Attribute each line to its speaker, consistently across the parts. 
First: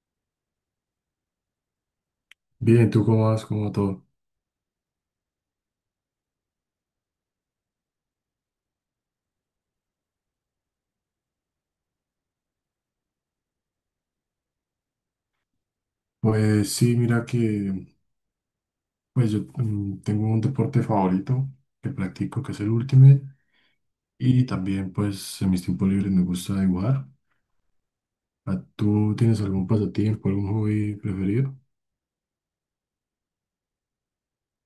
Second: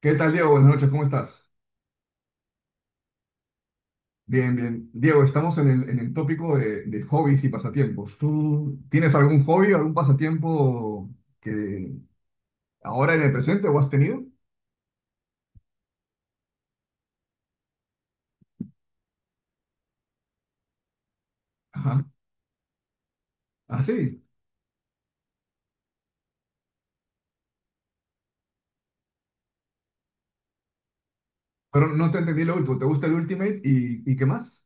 Speaker 1: ¿Qué tal, Diego? Buenas noches, ¿cómo estás?
Speaker 2: Bien, ¿tú cómo vas? ¿Cómo va todo?
Speaker 1: Bien, bien. Diego, estamos en el tópico de hobbies y pasatiempos. ¿Tú tienes algún hobby, algún pasatiempo que ahora en el presente o has tenido?
Speaker 2: Pues sí, mira que pues yo tengo un deporte favorito que
Speaker 1: Ajá.
Speaker 2: practico, que es el Ultimate,
Speaker 1: Ah, sí.
Speaker 2: y también pues en mis tiempos libres me gusta dibujar. ¿Tú tienes algún pasatiempo, algún hobby preferido?
Speaker 1: Pero no te entendí lo último. ¿Te gusta el Ultimate y qué más?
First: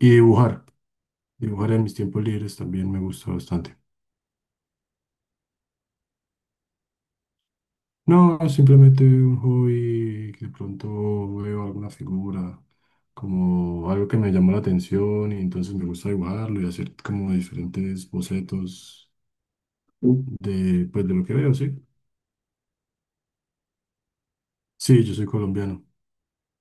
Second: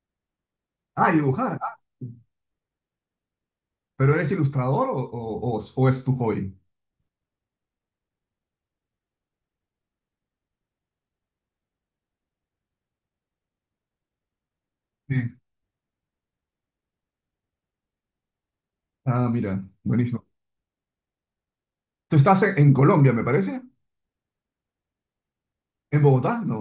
Speaker 2: Y dibujar,
Speaker 1: Ah, dibujar.
Speaker 2: dibujar
Speaker 1: Ah,
Speaker 2: en mis tiempos libres también me gusta bastante.
Speaker 1: ¿Pero eres ilustrador o es tu hobby?
Speaker 2: No, simplemente un hobby que de pronto veo alguna figura, como algo que me llamó la atención y
Speaker 1: Sí.
Speaker 2: entonces me gusta dibujarlo y hacer como diferentes bocetos.
Speaker 1: Ah, mira, buenísimo.
Speaker 2: De, pues de lo que veo, sí.
Speaker 1: ¿Tú estás en Colombia, me parece?
Speaker 2: Sí, yo soy colombiano.
Speaker 1: ¿En Bogotá? No.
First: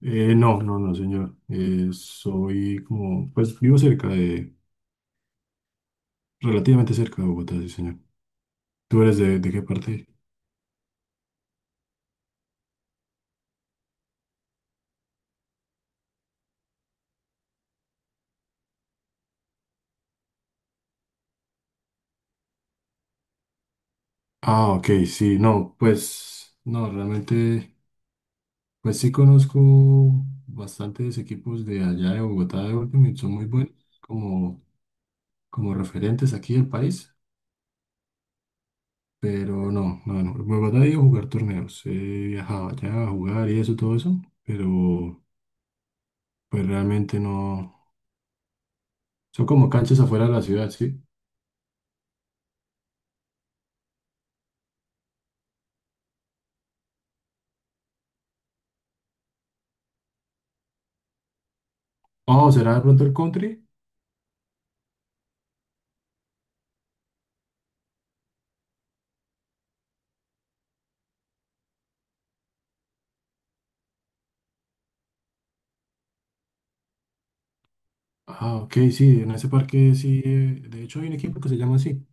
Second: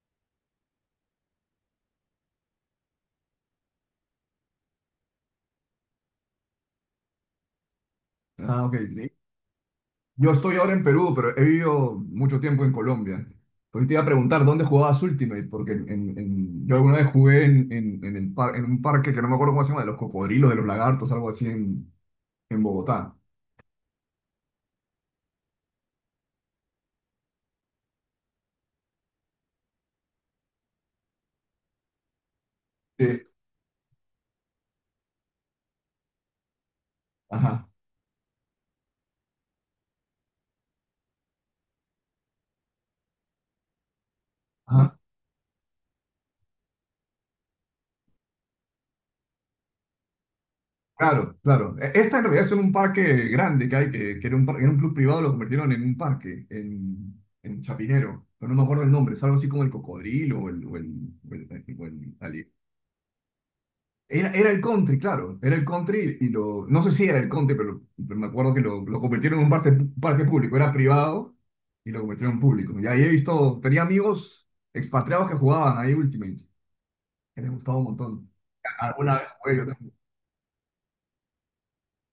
Speaker 2: No, no, no, señor. Soy como, pues vivo cerca de, relativamente cerca de Bogotá, sí, señor.
Speaker 1: Ah, ok.
Speaker 2: ¿Tú eres de qué parte?
Speaker 1: Yo estoy ahora en Perú, pero he vivido mucho tiempo en Colombia. Pues te iba a preguntar dónde jugabas Ultimate, porque yo alguna vez jugué en un parque que no me acuerdo cómo se llama, de los cocodrilos, de los lagartos, algo así en Bogotá.
Speaker 2: Ah, ok, sí, no, pues, no, realmente, pues sí conozco bastantes equipos de allá de Bogotá de Ultimate,
Speaker 1: Sí,
Speaker 2: son muy buenos como, como referentes aquí del país,
Speaker 1: ajá,
Speaker 2: pero no, no, no, en Bogotá he ido a jugar torneos, he viajado allá a jugar y eso, todo eso,
Speaker 1: ajá.
Speaker 2: pero... Pues realmente no. Son como canchas afuera de la ciudad, ¿sí?
Speaker 1: Claro, claro. Esta en realidad es un parque grande que hay, que era era un club privado, lo convirtieron en un parque, en Chapinero, pero no me acuerdo el nombre, es algo así como el cocodrilo o o el, o el
Speaker 2: Oh, ¿será de pronto el country?
Speaker 1: Era el country, claro, era el country y lo, no sé si era el country, pero me acuerdo que lo convirtieron en un parque, parque público, era privado y lo convirtieron en público. Y ahí he visto, tenía amigos expatriados que jugaban ahí Ultimate, que les gustaba un montón.
Speaker 2: Ah, ok,
Speaker 1: Alguna
Speaker 2: sí,
Speaker 1: vez
Speaker 2: en ese
Speaker 1: jugué yo
Speaker 2: parque
Speaker 1: también.
Speaker 2: sí. Eh, de hecho, hay un equipo que se llama así.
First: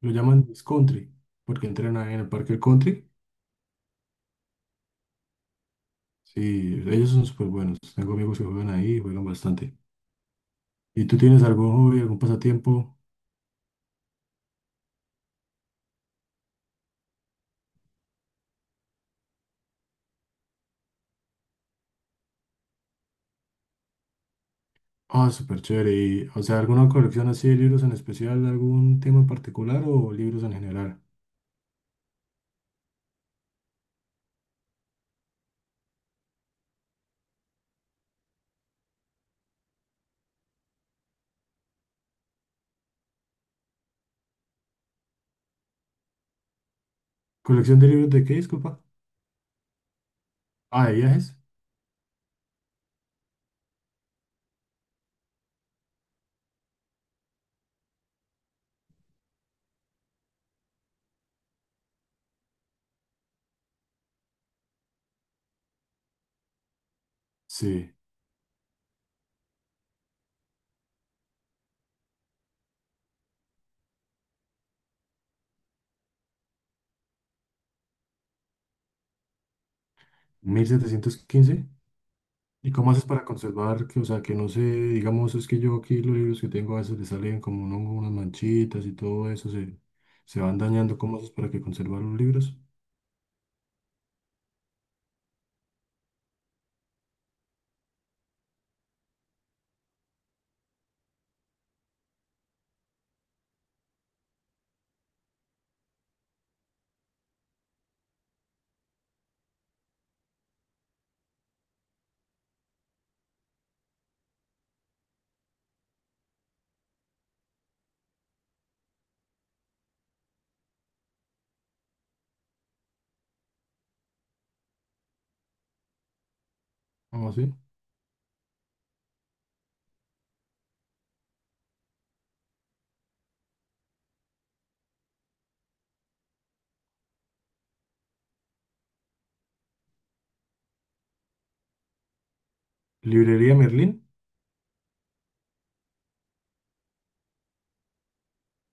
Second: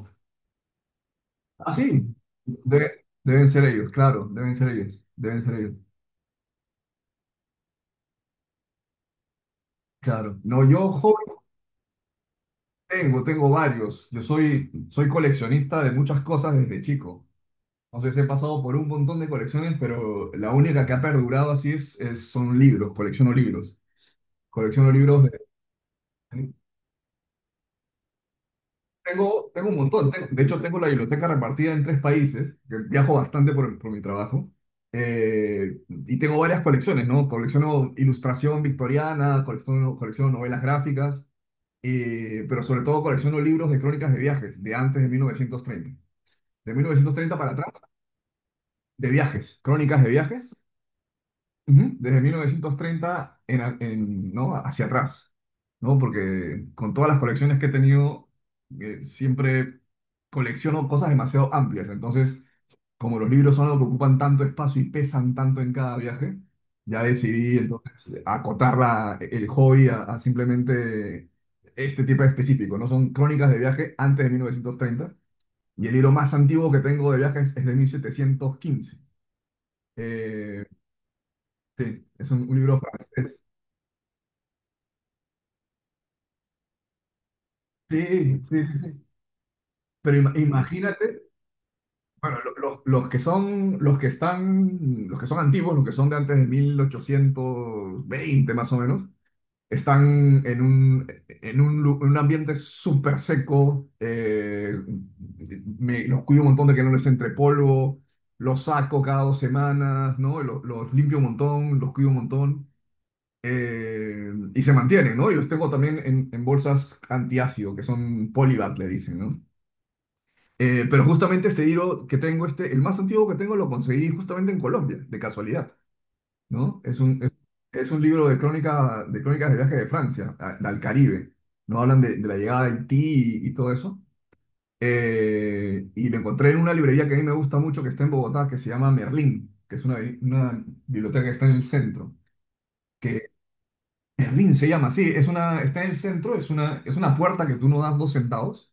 Speaker 2: Lo llaman Miss Country, porque
Speaker 1: Ah,
Speaker 2: entrenan ahí
Speaker 1: sí,
Speaker 2: en el parque del country.
Speaker 1: deben ser ellos, claro, deben ser ellos,
Speaker 2: Sí, ellos son súper buenos. Tengo amigos que juegan ahí y juegan bastante.
Speaker 1: claro. No, yo
Speaker 2: ¿Y tú
Speaker 1: hobbies
Speaker 2: tienes algún hobby, algún pasatiempo?
Speaker 1: tengo varios, yo soy coleccionista de muchas cosas desde chico. O sea, he pasado por un montón de colecciones, pero la única que ha perdurado así son libros, colecciono libros. Colecciono libros
Speaker 2: Ah,
Speaker 1: de...
Speaker 2: súper chévere. Y, o sea, ¿alguna colección así de libros en especial, algún tema en
Speaker 1: Tengo un
Speaker 2: particular
Speaker 1: montón,
Speaker 2: o libros
Speaker 1: de
Speaker 2: en
Speaker 1: hecho tengo la
Speaker 2: general?
Speaker 1: biblioteca repartida en tres países, que viajo bastante por mi trabajo, y tengo varias colecciones, ¿no? Colecciono ilustración victoriana, colecciono novelas gráficas, pero sobre todo colecciono libros de crónicas de viajes, de antes de 1930. De 1930 para atrás,
Speaker 2: ¿Colección de libros de qué, disculpa?
Speaker 1: de viajes, crónicas de viajes.
Speaker 2: Ah, de viajes.
Speaker 1: Ujú. Desde 1930 ¿no? Hacia atrás, ¿no? Porque con todas las colecciones que he tenido, siempre colecciono cosas demasiado amplias. Entonces, como los libros son algo que ocupan tanto espacio y pesan tanto en cada viaje, ya decidí
Speaker 2: Sí,
Speaker 1: entonces acotar el hobby a simplemente este tipo específico, ¿no? Son crónicas de viaje antes de 1930 y el libro más antiguo que tengo de viajes es de 1715. Eh,
Speaker 2: 1715.
Speaker 1: sí, es un
Speaker 2: ¿Y
Speaker 1: libro
Speaker 2: cómo haces para
Speaker 1: francés.
Speaker 2: conservar que, o sea, que no se, digamos, es que yo aquí los libros que tengo a veces le salen como un hongo, unas
Speaker 1: Sí, sí, sí,
Speaker 2: manchitas y
Speaker 1: sí.
Speaker 2: todo eso, se,
Speaker 1: Pero
Speaker 2: se van dañando. ¿Cómo
Speaker 1: imagínate,
Speaker 2: haces para que conservar los
Speaker 1: bueno, lo-
Speaker 2: libros?
Speaker 1: los, los que son, los que están, los que son antiguos, los que son de antes de 1820, más o menos, están en en un ambiente súper seco. Los cuido un montón de que no les entre polvo, los saco cada 2 semanas, ¿no? Los limpio un montón, los cuido un montón, y se mantienen, ¿no? Y los tengo también en bolsas antiácido, que son polybag, le dicen, ¿no? Pero justamente este Hero que tengo, este, el más antiguo que tengo, lo conseguí justamente en Colombia, de casualidad, ¿no?
Speaker 2: ¿Cómo así?
Speaker 1: Es un libro de crónica, de crónicas de viaje de Francia, al Caribe, ¿no? Hablan de la llegada de Haití y todo eso. Y lo encontré en una librería que a mí me gusta mucho, que está en Bogotá, que se llama Merlín, que es una biblioteca que está en el centro.
Speaker 2: ¿Librería Merlín?
Speaker 1: Merlín se llama, sí, es una, está en el centro, es una puerta que tú no das dos centavos,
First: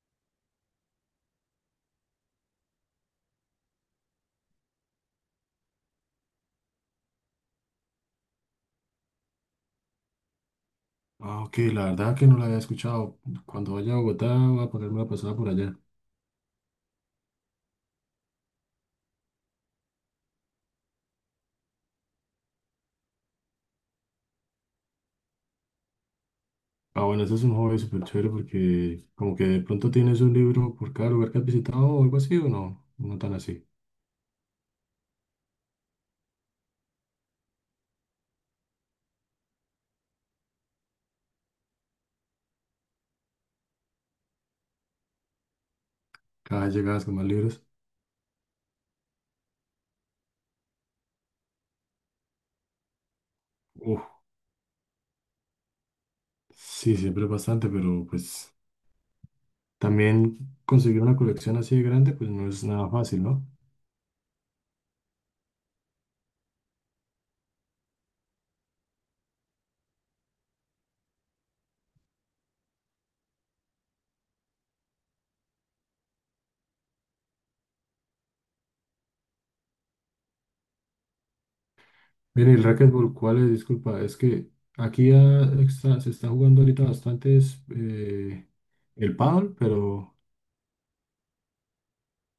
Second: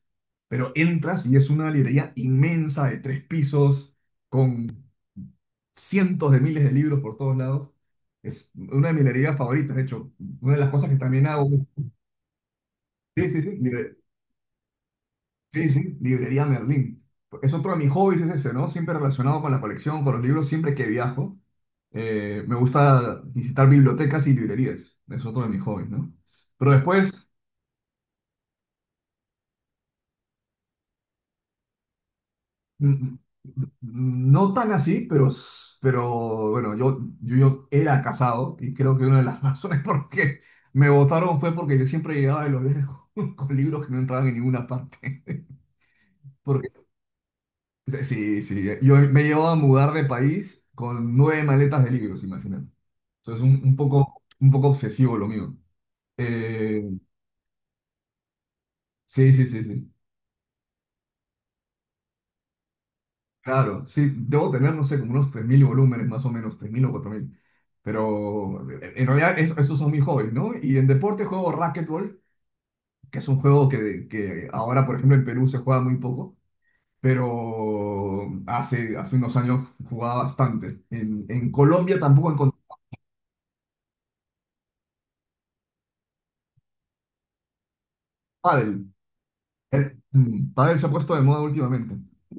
Speaker 1: pero entras y es una librería inmensa de tres pisos, con cientos de miles de libros por todos lados. Es una de mis librerías favoritas, de hecho, una de las cosas que también
Speaker 2: Ah,
Speaker 1: hago.
Speaker 2: ok, la verdad que no la había escuchado.
Speaker 1: Sí, sí, sí,
Speaker 2: Cuando vaya a Bogotá voy a ponerme la pasada por
Speaker 1: sí,
Speaker 2: allá.
Speaker 1: sí, librería Merlín. Es otro de mis hobbies, es ese, ¿no? Siempre relacionado con la colección, con los libros, siempre que viajo. Me gusta visitar bibliotecas y librerías, es otro de mis hobbies, ¿no? Pero
Speaker 2: Ah, bueno,
Speaker 1: después...
Speaker 2: ese es un hobby súper chévere porque como que de pronto tienes un libro por cada lugar que has visitado o algo así, o no, no
Speaker 1: Mm,
Speaker 2: tan así.
Speaker 1: No tan así, pero, pero bueno, yo era casado y creo que una de las razones por qué me votaron fue porque yo siempre llegaba de los lejos con libros que no entraban en ninguna parte.
Speaker 2: Cada
Speaker 1: Porque
Speaker 2: vez llegadas con más libros.
Speaker 1: sí, sí, sí, yo me llevaba a mudar de país con nueve maletas de libros, imagínate. Entonces
Speaker 2: Uf,
Speaker 1: un poco obsesivo lo mío. Eh,
Speaker 2: sí, siempre es bastante, pero pues...
Speaker 1: sí, sí, sí, sí.
Speaker 2: También conseguir una colección así de grande, pues no es nada fácil, ¿no?
Speaker 1: Claro, sí, debo tener, no sé, como unos 3.000 volúmenes, más o menos, 3.000 o 4.000. Pero en realidad esos son mis hobbies, ¿no? Y en deporte juego racquetball, que es un juego que ahora, por ejemplo, en Perú se juega muy poco, pero hace unos años jugaba bastante. En Colombia tampoco
Speaker 2: Mire,
Speaker 1: encontré
Speaker 2: el racquetball, ¿cuál es? Disculpa, es que aquí ya se está jugando ahorita bastante es,
Speaker 1: pádel.
Speaker 2: el pádel,
Speaker 1: El,
Speaker 2: pero
Speaker 1: pádel se ha puesto de moda últimamente.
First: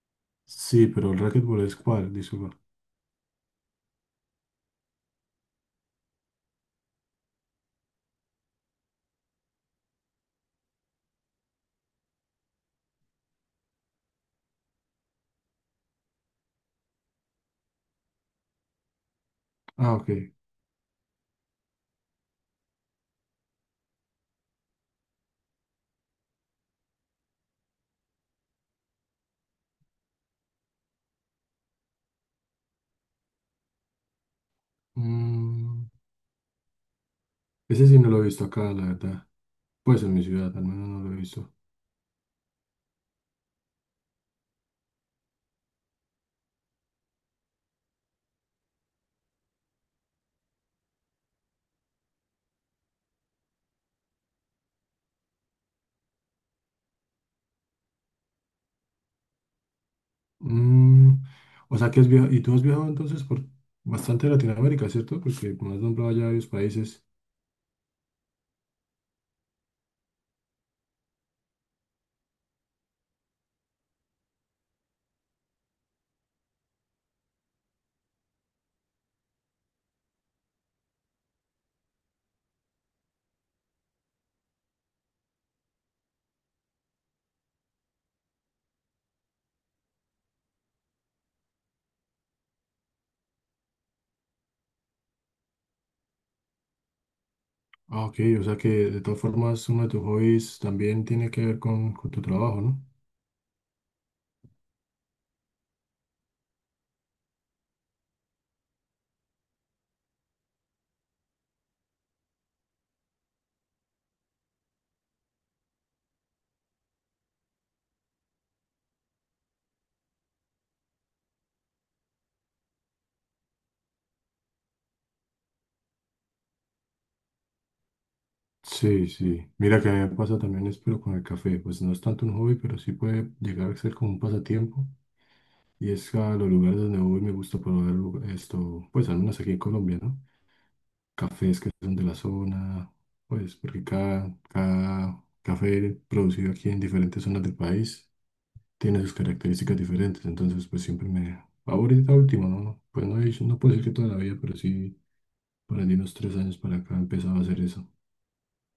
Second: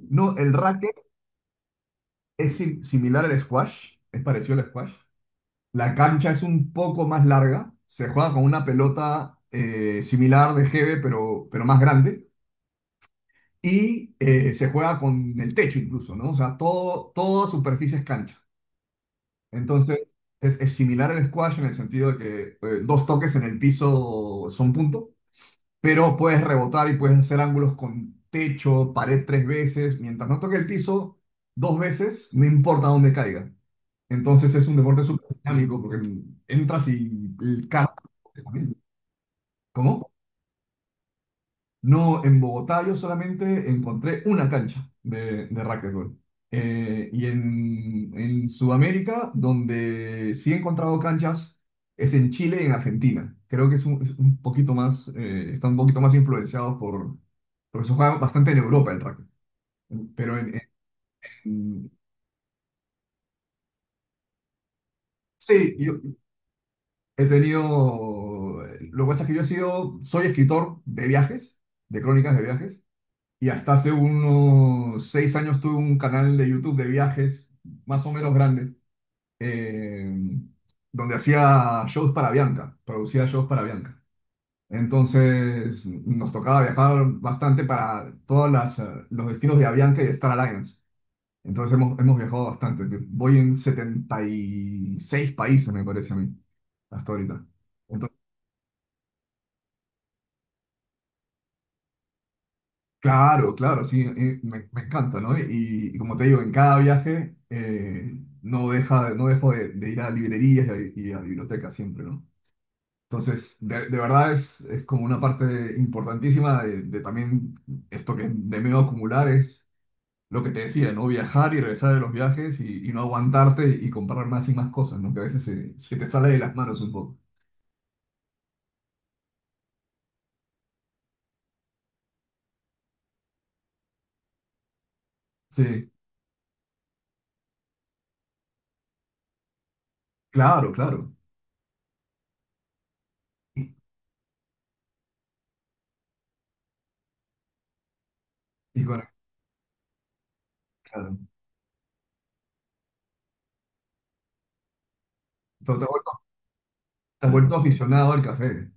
Speaker 1: No, el
Speaker 2: sí,
Speaker 1: racket
Speaker 2: pero el racquetball es cuál, disculpa.
Speaker 1: es similar al squash, es parecido al squash. La cancha es un poco más larga, se juega con una pelota similar de GB, pero más grande, y se juega con el techo incluso, ¿no? O sea, todo, toda superficie es cancha.
Speaker 2: Ah,
Speaker 1: Entonces,
Speaker 2: ok.
Speaker 1: es similar al squash en el sentido de que dos toques en el piso son punto, pero puedes rebotar y puedes hacer ángulos con techo, pared tres veces, mientras no toque el piso dos veces, no importa dónde caiga. Entonces es un deporte súper dinámico
Speaker 2: Mm,
Speaker 1: porque entras y el
Speaker 2: ese
Speaker 1: carro.
Speaker 2: sí no lo he visto acá, la verdad. Pues
Speaker 1: ¿Cómo?
Speaker 2: en mi ciudad, al menos no lo he visto.
Speaker 1: No, en Bogotá yo solamente encontré una cancha de racquetball. Y en Sudamérica, donde sí he encontrado canchas, es en Chile y en Argentina. Creo que es es un poquito más, están un poquito más influenciados porque se juega bastante en Europa el rugby. Pero
Speaker 2: Mm, o sea
Speaker 1: en-
Speaker 2: que has viajado, y tú has viajado entonces por bastante Latinoamérica, ¿cierto? Porque me
Speaker 1: sí,
Speaker 2: has
Speaker 1: yo
Speaker 2: nombrado ya varios países.
Speaker 1: he tenido, lo que pasa es que yo he sido, soy escritor de viajes, de crónicas de viajes. Y hasta hace unos 6 años tuve un canal de YouTube de viajes, más o menos grande, eh, donde hacía shows para Bianca, producía shows para Bianca. Entonces nos tocaba viajar bastante para todos los destinos de Avianca y de Star Alliance. Entonces hemos viajado bastante. Voy en 76 países, me parece a mí, hasta ahorita.
Speaker 2: Ah, ok, o sea que de todas formas uno de tus hobbies también tiene que ver con tu trabajo, ¿no?
Speaker 1: Claro, claro, sí, me encanta, ¿no? Y como te digo, en cada viaje no dejo de ir a librerías y a bibliotecas siempre, ¿no? Entonces, de verdad es como una parte importantísima de también esto que de medio acumular es lo que te decía, ¿no? Viajar y regresar de los viajes y no aguantarte y comprar más y más cosas, ¿no? Que a veces se te sale de las manos un poco.
Speaker 2: Sí, sí. Mira que a mí me pasa también es pero con el café. Pues no es tanto un hobby, pero sí puede llegar a ser como un pasatiempo. Y
Speaker 1: Sí,
Speaker 2: es a los lugares donde voy me gusta probar esto, pues al menos aquí en Colombia, ¿no?
Speaker 1: claro, claro.
Speaker 2: Cafés que son de la zona, pues
Speaker 1: Y,
Speaker 2: porque cada, cada café producido aquí en diferentes zonas del país
Speaker 1: y
Speaker 2: tiene
Speaker 1: bueno,
Speaker 2: sus características diferentes. Entonces, pues siempre
Speaker 1: claro.
Speaker 2: me... Ahorita último, ¿no? Pues no, no puedo decir que toda la vida, pero sí
Speaker 1: Pero
Speaker 2: por ahí de unos tres años para acá
Speaker 1: te has
Speaker 2: empezaba a
Speaker 1: vuelto
Speaker 2: hacer eso.
Speaker 1: aficionado al café.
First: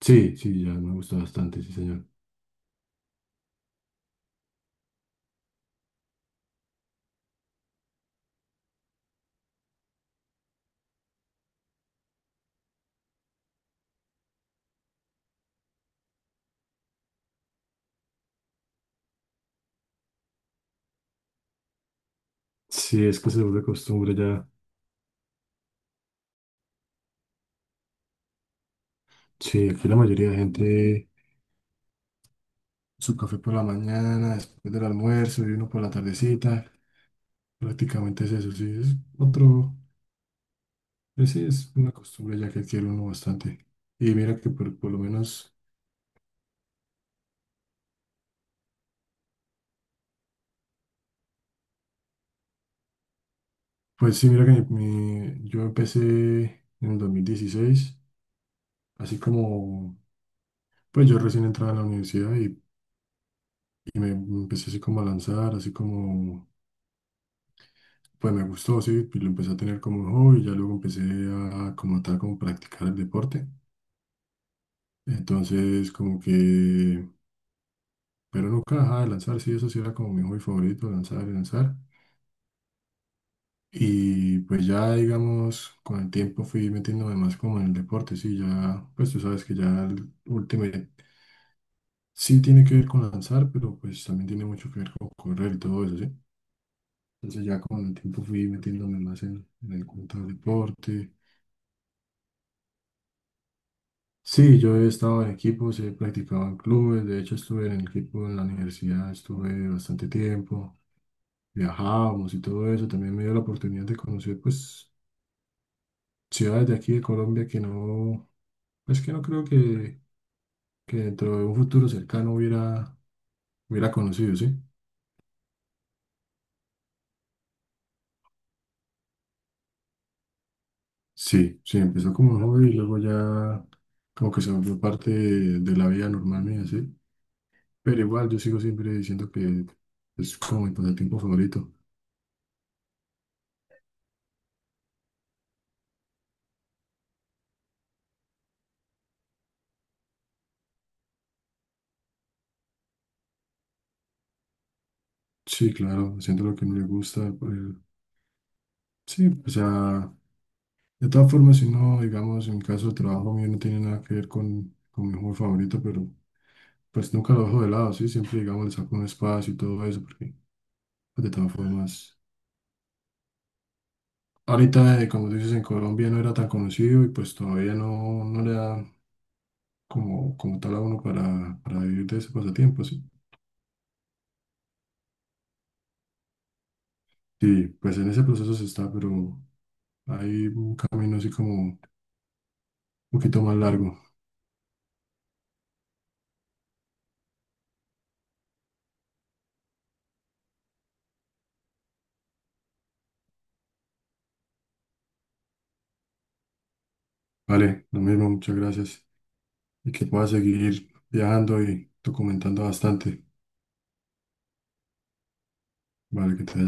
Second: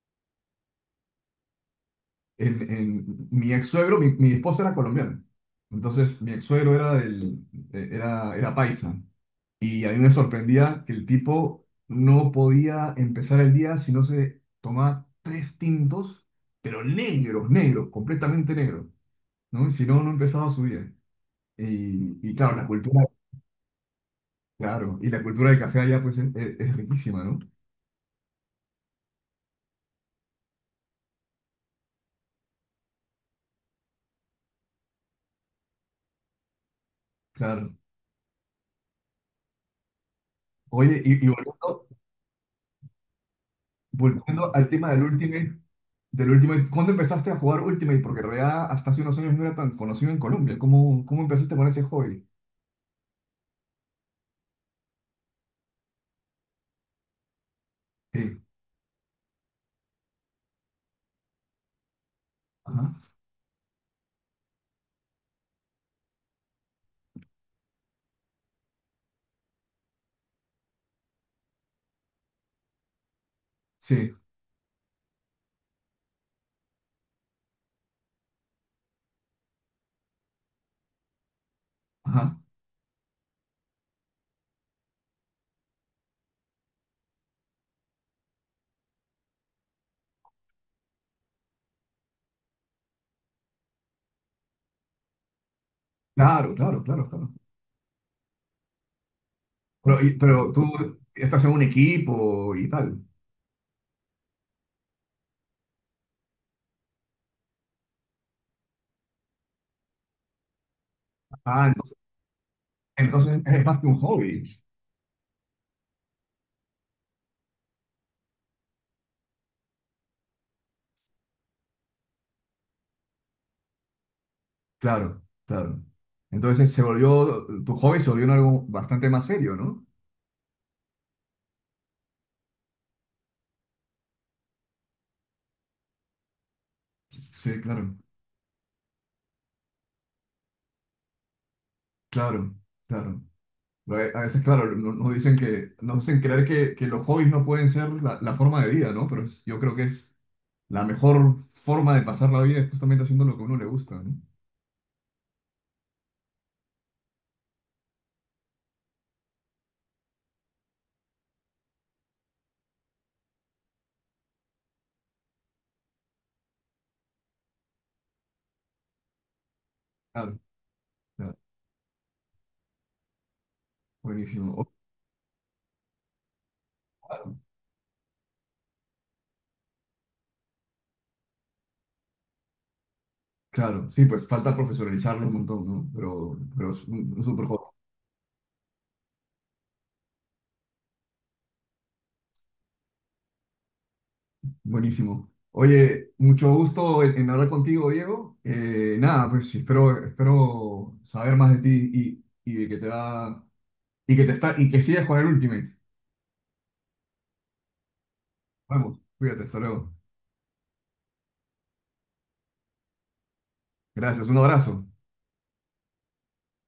Speaker 2: Sí, sí, ya me gusta bastante, sí, señor.
Speaker 1: Mi ex suegro, mi esposa era colombiana. Entonces, mi ex suegro era era paisa. Y a mí me sorprendía que el tipo no podía empezar el día si no se tomaba tres tintos, pero negros, negros, completamente negros, ¿no? Y si no, no empezaba su día. Y claro, la
Speaker 2: Sí,
Speaker 1: cultura,
Speaker 2: es que se vuelve costumbre ya.
Speaker 1: claro, y la cultura del café allá, pues, es riquísima, ¿no?
Speaker 2: Sí, aquí la mayoría de gente, su café por la mañana, después del almuerzo y uno por la tardecita.
Speaker 1: Claro.
Speaker 2: Prácticamente es eso, sí, es otro,
Speaker 1: Oye, y
Speaker 2: es, sí, es
Speaker 1: volviendo,
Speaker 2: una costumbre ya que adquiere uno bastante. Y mira que
Speaker 1: volviendo al
Speaker 2: por
Speaker 1: tema
Speaker 2: lo
Speaker 1: del último.
Speaker 2: menos,
Speaker 1: Del Ultimate, ¿cuándo empezaste a jugar Ultimate? Porque en realidad hasta hace unos años no era tan conocido en Colombia. ¿Cómo empezaste con ese hobby?
Speaker 2: pues sí, mira que yo empecé en el 2016
Speaker 1: Sí,
Speaker 2: así como, pues yo recién entraba a la universidad
Speaker 1: ajá,
Speaker 2: y me empecé así como a lanzar, así como... Pues me gustó, sí, y lo empecé a tener como un hobby, ya luego empecé a como tal, como practicar el deporte.
Speaker 1: sí,
Speaker 2: Entonces, como que, pero nunca dejaba de lanzar, sí, eso sí era como mi hobby favorito, lanzar y lanzar.
Speaker 1: ajá.
Speaker 2: Y pues ya, digamos, con el tiempo fui metiéndome más como en el deporte, sí, ya, pues tú sabes que ya el Ultimate sí tiene que ver con lanzar, pero pues también tiene mucho que ver con correr y todo eso, sí.
Speaker 1: Claro, claro, claro, claro.
Speaker 2: Entonces ya con el tiempo fui metiéndome más en el
Speaker 1: Pero,
Speaker 2: cuento del
Speaker 1: pero tú
Speaker 2: deporte.
Speaker 1: estás en un equipo y tal.
Speaker 2: Sí, yo he estado en equipos, he practicado en clubes, de hecho estuve en el equipo en la universidad, estuve bastante tiempo,
Speaker 1: Ah,
Speaker 2: viajábamos y todo eso, también me dio la
Speaker 1: entonces es más
Speaker 2: oportunidad
Speaker 1: que
Speaker 2: de
Speaker 1: un
Speaker 2: conocer
Speaker 1: hobby.
Speaker 2: pues ciudades de aquí de Colombia que no, pues que no creo que dentro de un futuro cercano hubiera, hubiera conocido, ¿sí?
Speaker 1: Claro, claro. Entonces tu hobby se volvió en algo bastante más serio, ¿no?
Speaker 2: Sí, sí, empezó como un hobby y luego ya como que se volvió parte de la vida normal mía, ¿sí?
Speaker 1: Sí, claro,
Speaker 2: Pero igual yo sigo siempre diciendo que es como mi pasatiempo favorito.
Speaker 1: claro, claro. Pero a veces, claro, nos dicen nos hacen creer que los hobbies no pueden ser la forma de vida, ¿no? Pero yo creo que es la mejor forma de pasar la vida. Es justamente haciendo lo que a uno le gusta, ¿no?
Speaker 2: Sí, claro, haciendo lo que no le gusta. Sí, o sea, de todas formas, si no, digamos, en mi caso el trabajo mío no tiene nada que ver con mi juego favorito, pero pues nunca lo dejo de lado, ¿sí? Siempre, digamos, le saco un espacio y todo eso, porque
Speaker 1: Claro,
Speaker 2: pues, de
Speaker 1: claro,
Speaker 2: todas formas,
Speaker 1: buenísimo.
Speaker 2: ahorita, como tú dices, en Colombia no era tan conocido y pues todavía no, no le da como, como tal a uno para vivir de ese pasatiempo, ¿sí?
Speaker 1: Claro, sí, pues falta profesionalizarlo un montón, ¿no? Pero es un súper
Speaker 2: Sí,
Speaker 1: joven.
Speaker 2: pues en ese proceso se está, pero hay un camino así como un poquito más largo.
Speaker 1: Buenísimo. Oye, mucho gusto en hablar contigo, Diego. Nada, pues sí espero, espero saber más de ti y de que te va, y que sigas con el Ultimate.
Speaker 2: Vale, lo mismo, muchas
Speaker 1: Vamos,
Speaker 2: gracias.
Speaker 1: cuídate, hasta
Speaker 2: Y
Speaker 1: luego.
Speaker 2: que puedas seguir viajando y documentando bastante.
Speaker 1: Gracias, un abrazo.
Speaker 2: Vale, que te vaya